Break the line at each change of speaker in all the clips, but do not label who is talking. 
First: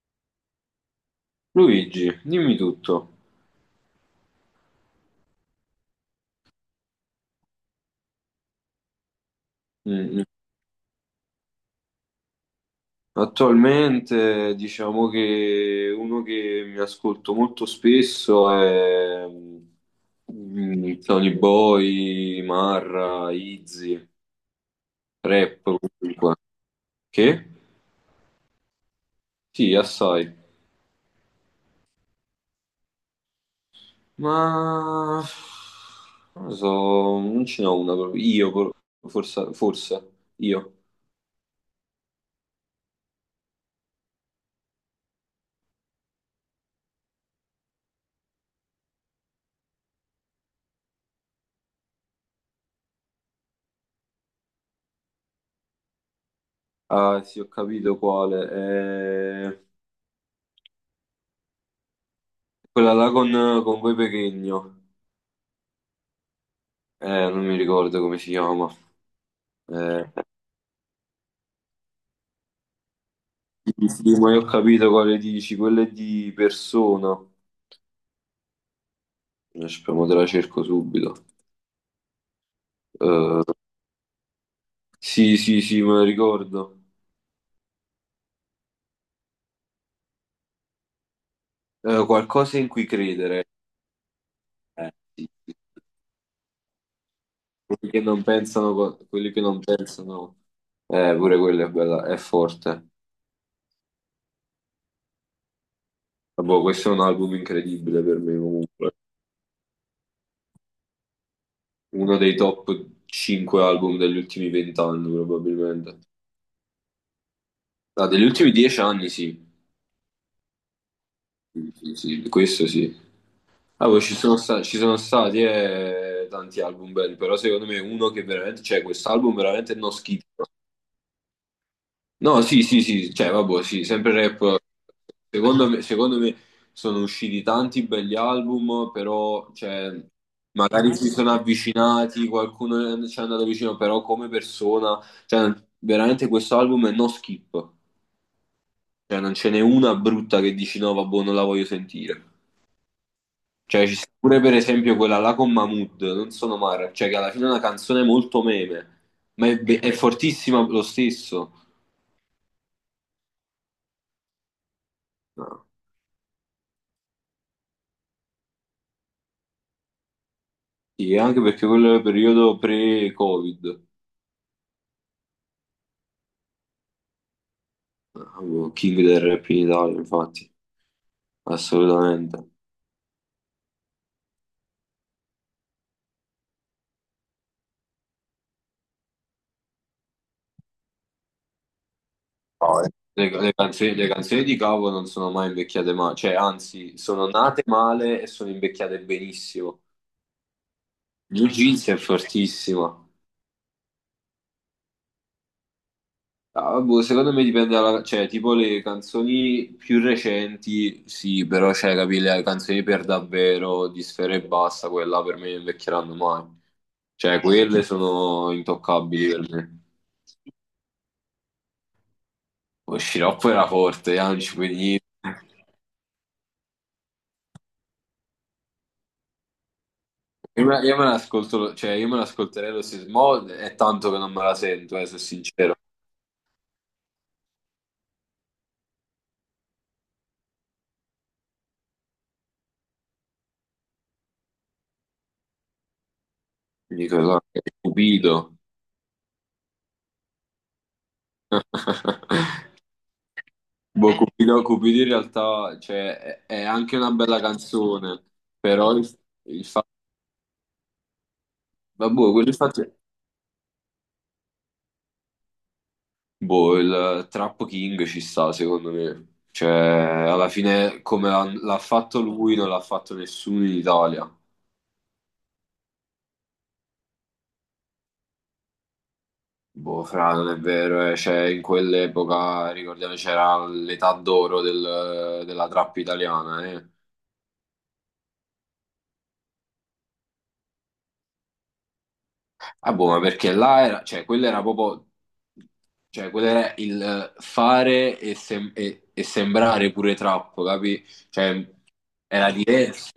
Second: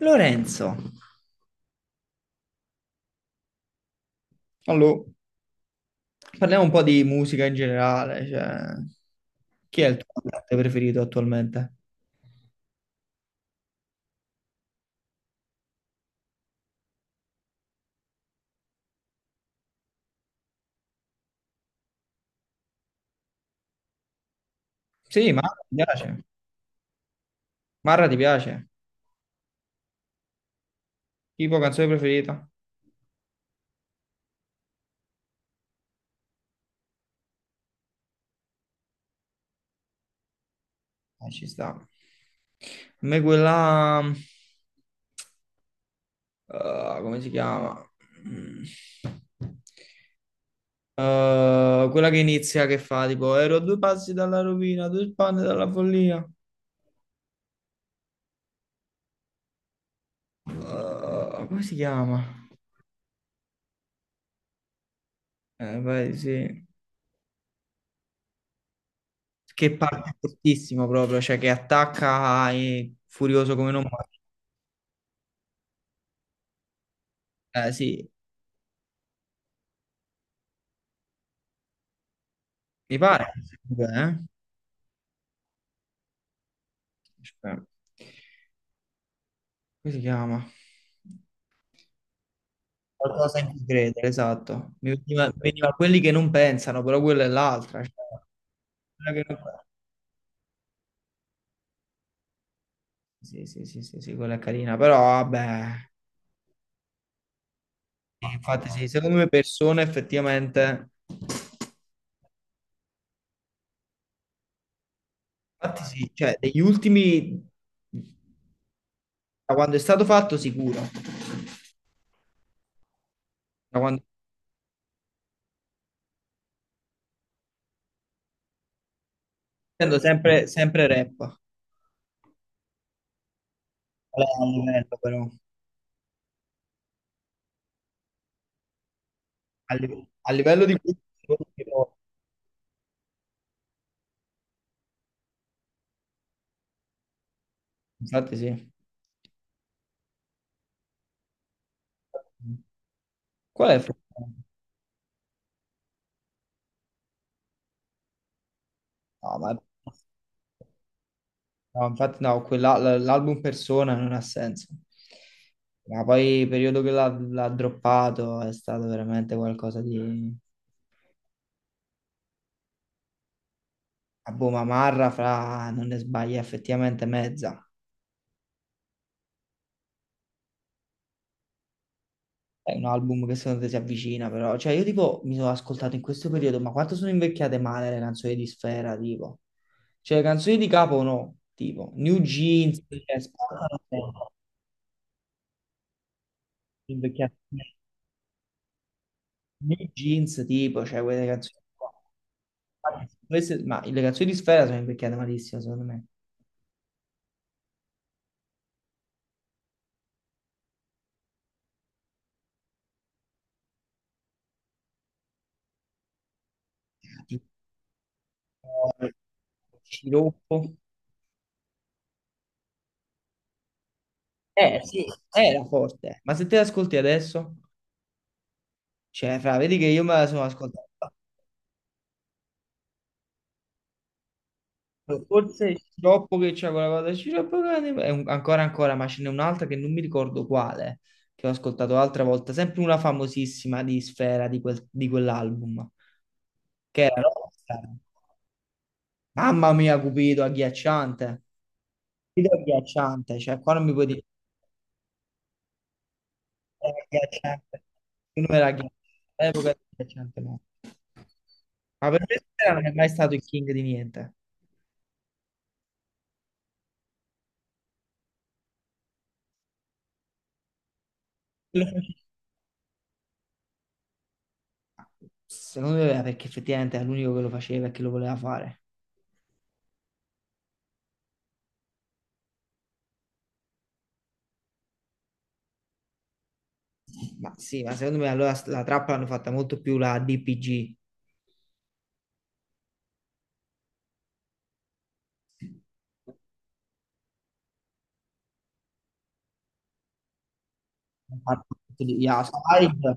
Lorenzo.
Luigi, dimmi tutto.
Allora, parliamo un po' di musica in generale, cioè, chi è il
Mm,
tuo
mm.
cantante preferito attualmente?
Attualmente diciamo che uno che mi ascolto molto spesso è Tony Boy, Marra, Izzy,
Sì, Marra
rap
ti piace.
comunque. Che?
Marra ti piace?
Sì, assai.
Tipo canzone preferita?
Ma non lo so, non ce n'ho una proprio. Io, forse, forse, io.
Ah, ci sta. Me quella... Come si chiama? Mm. Quella che inizia, che fa tipo ero a due passi dalla rovina, due spanne dalla follia.
Ah, sì, ho capito quale. È
Come si chiama?
quella là con Voi Pechegno.
Vai, sì.
Non mi ricordo come si chiama.
Che
Eh,
parte fortissimo proprio, cioè che attacca e furioso come non
sì,
muore.
sì, ma io ho capito quale dici, quella è di Persona.
Sì,
Speriamo te la cerco subito.
mi pare.
Eh,
Eh?
sì, sì, sì, me la ricordo.
Aspetta. Come si chiama?
Qualcosa in cui
Qualcosa
credere.
in cui credere, esatto. Mi
Sì,
veniva,
sì.
veniva quelli che non pensano, però quella è l'altra. Cioè,
Quelli che non pensano,
quella
quelli
che
che
non
non
pensa.
pensano. Pure quella è bella, è forte.
Sì, sì, sì, sì, sì, quella è carina, però vabbè.
Vabbè, questo è un album incredibile per
Sì,
me
infatti sì,
comunque.
secondo me persone effettivamente.
Uno dei top 5 album degli ultimi 20 anni
Infatti
probabilmente.
sì, cioè degli ultimi, da
Ah, degli ultimi 10 anni sì.
quando è stato fatto sicuro,
Sì, sì, questo sì.
da
Ah, poi
quando.
ci sono stati tanti album belli, però secondo me uno che veramente, cioè quest'album veramente non
Sento
schifo.
sempre, sempre rap.
No, sì, sì, sì, cioè vabbè, sì, sempre
Qual è il
rap.
livello, però?
Secondo me sono usciti tanti belli album, però cioè,
A livello di
magari si sono avvicinati, qualcuno ci è andato vicino, però come persona, cioè, veramente questo album è no skip.
infatti sì.
Cioè, non ce n'è una brutta che dici no, vabbè, non la voglio sentire.
Qual è il
Cioè, ci sta
problema?
pure per esempio quella là con Mahmood, non sono Mara, cioè che alla fine è una canzone molto meme,
No,
ma
ma
è fortissima lo stesso.
no, infatti no, l'album Persona non ha senso.
No.
Ma poi il periodo che l'ha droppato è stato veramente qualcosa di.
Sì, anche perché quello era il periodo pre-Covid.
A boh, ma Marra fra non ne sbaglia effettivamente mezza.
Avevo King del rap in Italia, infatti, assolutamente.
È un album che secondo te si avvicina, però. Cioè, io tipo mi sono ascoltato in questo periodo, ma quanto sono invecchiate male le canzoni di Sfera, tipo. Cioè, canzoni di Capo no, tipo New
No,
Jeans,
eh.
cioè,
Le, le
spaccano
canzoni, le
sempre,
canzoni di Cavo non sono mai invecchiate male, cioè anzi, sono
invecchiati.
nate male e sono invecchiate
New
benissimo.
Jeans, tipo, cioè, quelle
New
canzoni
Jeans
qua.
è fortissima.
Infatti, ma le canzoni di Sfera sono invecchiate malissimo, secondo me.
Ah, boh, secondo me dipende dalla. Cioè, tipo le canzoni più recenti, sì, però, cioè, capì, le canzoni per davvero di Sfera e Basta, quella per me non invecchieranno mai. Cioè,
Tipo,
quelle sono intoccabili per me.
Sciroppo.
Lo sciroppo era forte, non ci puoi
Eh
dire.
sì, era forte, ma se te le ascolti adesso, cioè, fra, vedi che io me la sono
Io me
ascoltata.
l'ascolto, cioè, io me l'ascolterei lo stesso, mo è tanto che non me la sento, sono
Forse
sincero.
dopo che c'è quella cosa, il Sciroppo Cane, ancora ancora, ma ce n'è un'altra che non mi ricordo quale, che ho ascoltato l'altra volta, sempre una famosissima di Sfera di, di quell'album, che
Dico,
era
guarda, è
Rockstar.
stupido.
Mamma mia, Cupido, agghiacciante. Cupido agghiacciante, cioè qua non mi puoi
Boh,
dire
Cupido, Cupido in realtà cioè, è
era
anche una bella
agghiacciante.
canzone,
Il numero era agghiacciante,
però il
all'epoca era
fatto,
agghiacciante, no. Ma per
boh,
me
quello
Sfera non è mai stato il king di niente.
boh, il Trap King ci sta secondo me, cioè alla fine come l'ha
Lo faceva-
fatto lui non l'ha fatto nessuno in Italia,
Secondo me era perché effettivamente era l'unico che lo faceva e che lo voleva fare.
boh, fra, non è vero, cioè in quell'epoca ricordiamo c'era l'età d'oro della trap italiana, eh.
Ma sì, ma secondo me allora la trappola l'hanno fatta molto più la DPG.
Ah, boh, ma perché là era, cioè, quello era proprio, cioè, quello era il fare e sembrare pure trap, capi? Cioè,
Yeah,
era
Side,
diverso.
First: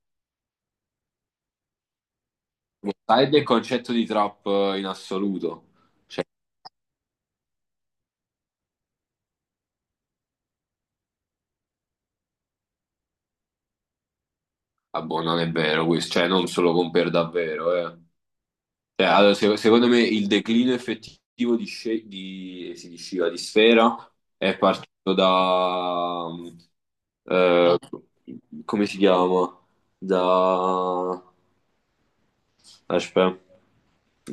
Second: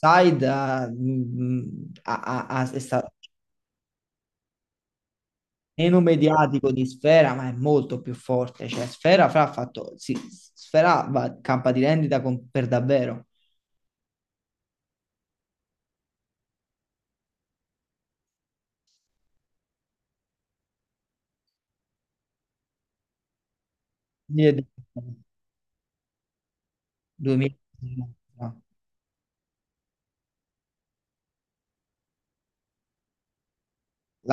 Side ah, mm, ha- ha- ha- è stato
Sai del concetto di trap in assoluto?
meno
Cioè,
mediatico di Sfera, ma è molto più forte. Cioè, Sfera fra ha fatto, sì, Sfera va, campa di rendita per davvero.
ah, boh, non è vero questo, cioè, non se lo compare davvero, eh. Cioè, allora, secondo me il declino effettivo di, sce- di, sì, di Sciva, di Sfera
Quindi
è
è
partito da.
2000.
Eh, Come si chiama? Da. Aspetta,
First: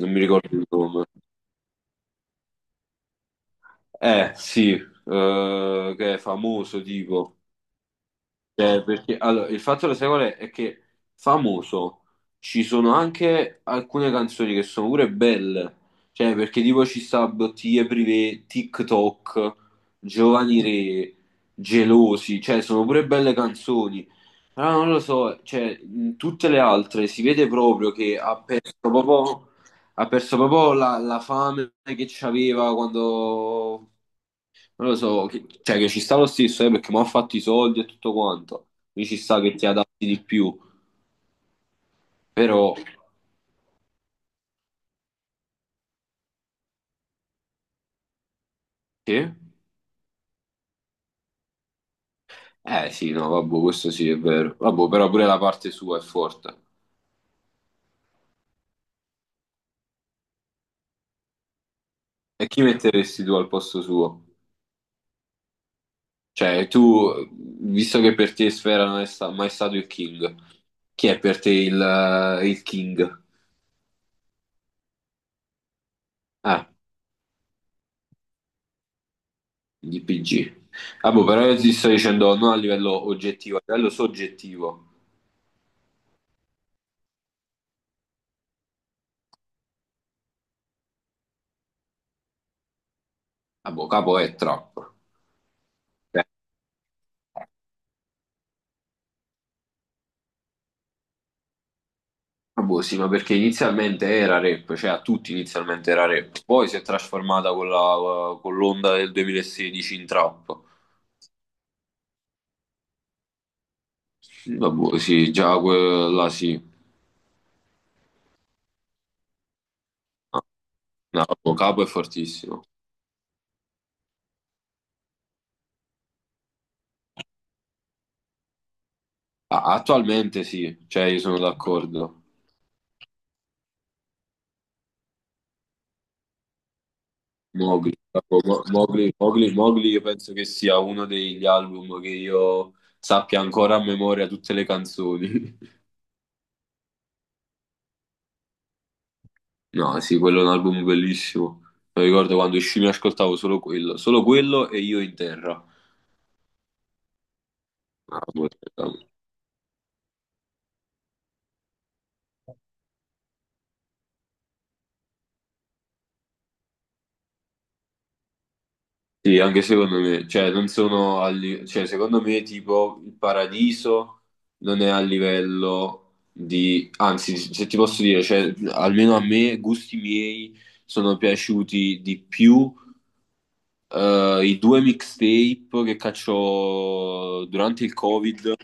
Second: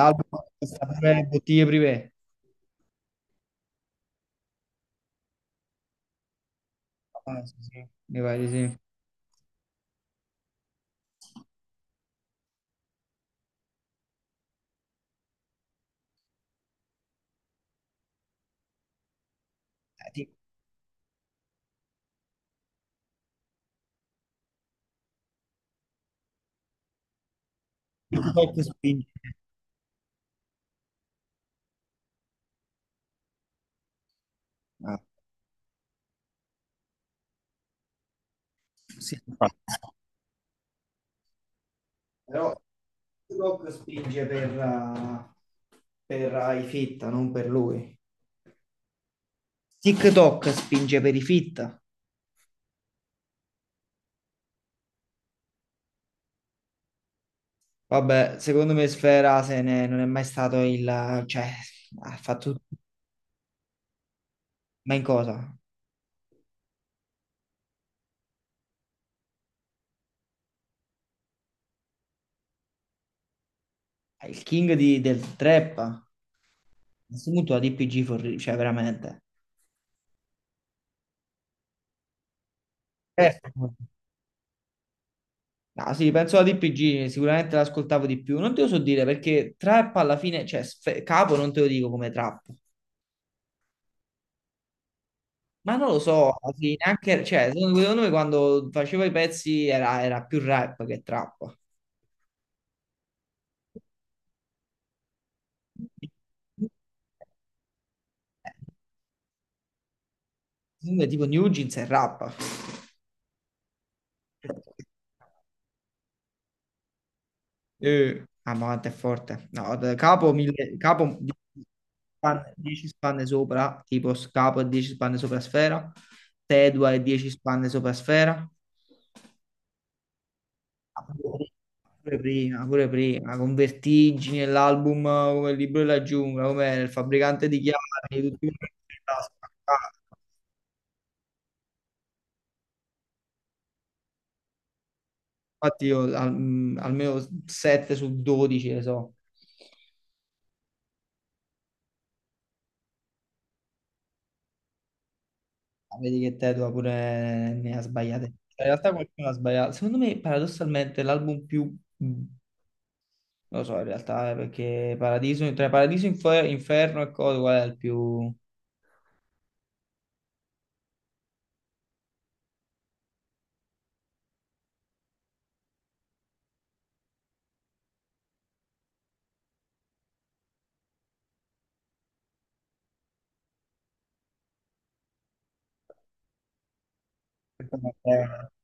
non mi ricordo
è
il
stato
nome.
pure bottiglie privé.
Sì, che è famoso, tipo.
Ah, sì, sì, mi pare di sì.
Cioè, perché, allora, il fatto lo sai qual è? È che famoso ci sono anche alcune canzoni che sono pure belle, cioè perché tipo ci sta Bottiglie Privé, TikTok,
Eh, ti-
Giovani Re, Gelosi, cioè sono pure belle canzoni, però non lo so, cioè in tutte le altre si vede proprio
Ti
che
tocca spingere.
ha perso proprio la fame che c'aveva quando non lo
Ah,
so, cioè che ci sta lo stesso, perché mi ha fatto i soldi e tutto quanto. Mi ci
sì.
sta che ti adatti di più,
Però
però.
TikTok spinge per i fitta, non per lui.
Sì?
TikTok spinge per i fitta.
Eh sì, no, vabbè, questo sì è vero. Vabbè, però pure la parte sua è forte.
Vabbè, secondo me Sfera se ne, non è mai stato il, cioè, ha
E
fatto.
chi metteresti tu al posto suo?
Ma in cosa?
Cioè, tu, visto che per te Sfera non è mai stato il King, chi è per te il King?
È il king del trap. A
Ah,
questo punto la DPG, cioè veramente.
il PG. Ah, boh, però io ti sto dicendo non a livello oggettivo, a
Certo.
livello soggettivo.
No, sì, penso alla DPG, sicuramente l'ascoltavo di più. Non te lo so dire perché trap alla fine, cioè Capo non te lo dico come trap.
Ah, boh, capo è trap.
Ma non lo so, alla fine, anche, cioè, secondo me quando facevo i pezzi era più rap che trap.
Ah, boh, sì, ma perché inizialmente era rap, cioè a tutti inizialmente era rap, poi si è trasformata con l'onda del 2016 in trap.
Secondo me tipo New Jeans è rap.
Vabbè, sì, già quella sì.
Ma quanto è forte. No, Capo, 1000, Capo
No,
10
no, Capo è
spanne
fortissimo.
10 spanne sopra, tipo Capo e 10 spanne sopra Sfera, Tedua e 10 spanne sopra Sfera.
Ah, attualmente sì, cioè
Ah,
io sono
pure
d'accordo.
prima, pure prima, con Vertigine, l'album come il libro della giungla, come il fabbricante di
Mowgli,
chiavi, tutti
Capo,
quelli che
Mowgli,
la
Mowgli, Mowgli
spaccavano.
io penso che sia uno degli album che io sappia ancora a memoria tutte le canzoni.
Infatti io almeno 7 su 12 le so.
No, sì, quello è un album bellissimo. Mi ricordo quando uscì mi ascoltavo solo quello e Io in terra.
Ah, vedi che Tedua pure ne ha
Ah,
sbagliate.
boh.
Cioè, in realtà qualcuno ha sbagliato. Secondo me, paradossalmente, l'album più, mm, non lo so, in realtà, perché Paradiso, tra Paradiso, Inferno e Code, qual è il più.
Sì, anche secondo me, cioè non sono cioè secondo me tipo il Paradiso non è a livello di, anzi se ti posso dire, cioè almeno a me, gusti miei, sono piaciuti di più i due mixtape che cacciò durante il
Eh,
Covid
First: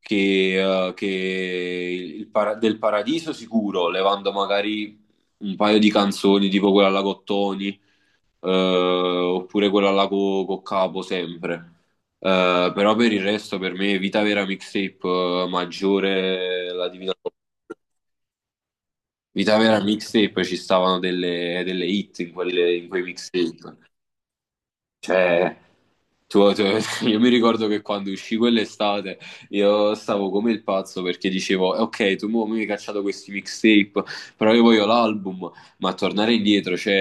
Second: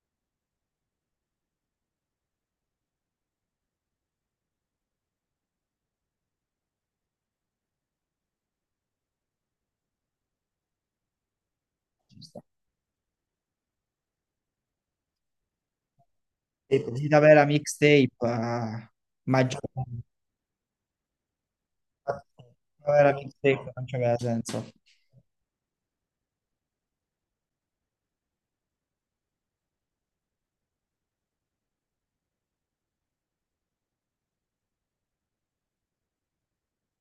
che del Paradiso sicuro, levando magari un paio di canzoni tipo quella alla Cottoni, oppure quella alla Coccapo sempre. Però per il resto per me Vita Vera Mixtape maggiore
e
la Divina
Vita
Commedia.
vera mixtape,
Vita
maggiore.
Vera Mixtape ci stavano delle hit in
No,
quei
era milkshake,
mixtape
non c'aveva senso.
cioè Tu- tu- io mi ricordo che quando uscì quell'estate io stavo come il pazzo perché dicevo, ok, tu mo mi hai cacciato questi mixtape, però io voglio l'album, ma tornare indietro, cioè,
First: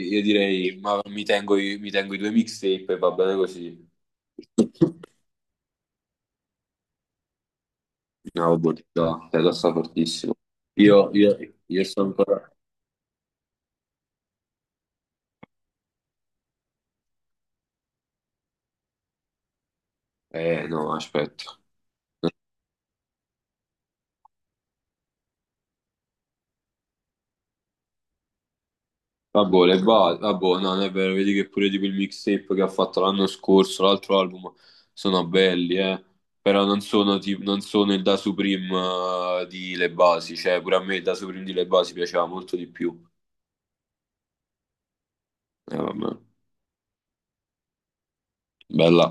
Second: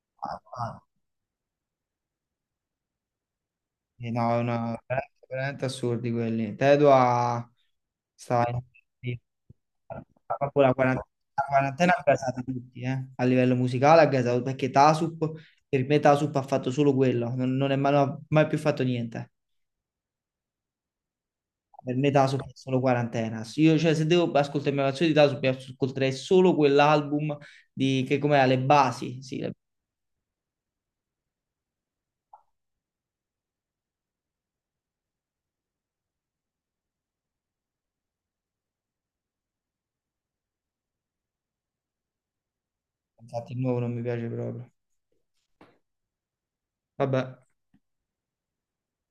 io direi, ma mi tengo, mi tengo i due mixtape e va bene così.
E no, è veramente, veramente assurdi quelli. Tedua sta
No,
in-
bontà, è sta fortissimo.
proprio
Io, io,
la
io
quarantena ha
sto
gasato
ancora.
tutti, eh. A livello musicale ha gasato, perché Tasup, per me Tasup ha fatto solo quello, non è mai, non ha mai più fatto niente.
No, aspetta.
Per me Tasup è solo quarantena. Io, cioè, se devo ascoltare una canzone di Tasup, io ascolterei solo quell'album di, che com'è? Le basi, sì,
Vabbè, vabbè, no, non è vero, vedi che pure di quel mixtape che ha fatto l'anno scorso, l'altro album, sono belli, eh. Però non sono il Da Supreme di Le Basi, cioè pure a me il Da Supreme di Le Basi piaceva molto di più.
infatti il nuovo non mi piace proprio.
Vabbè,
Vabbè.
bella.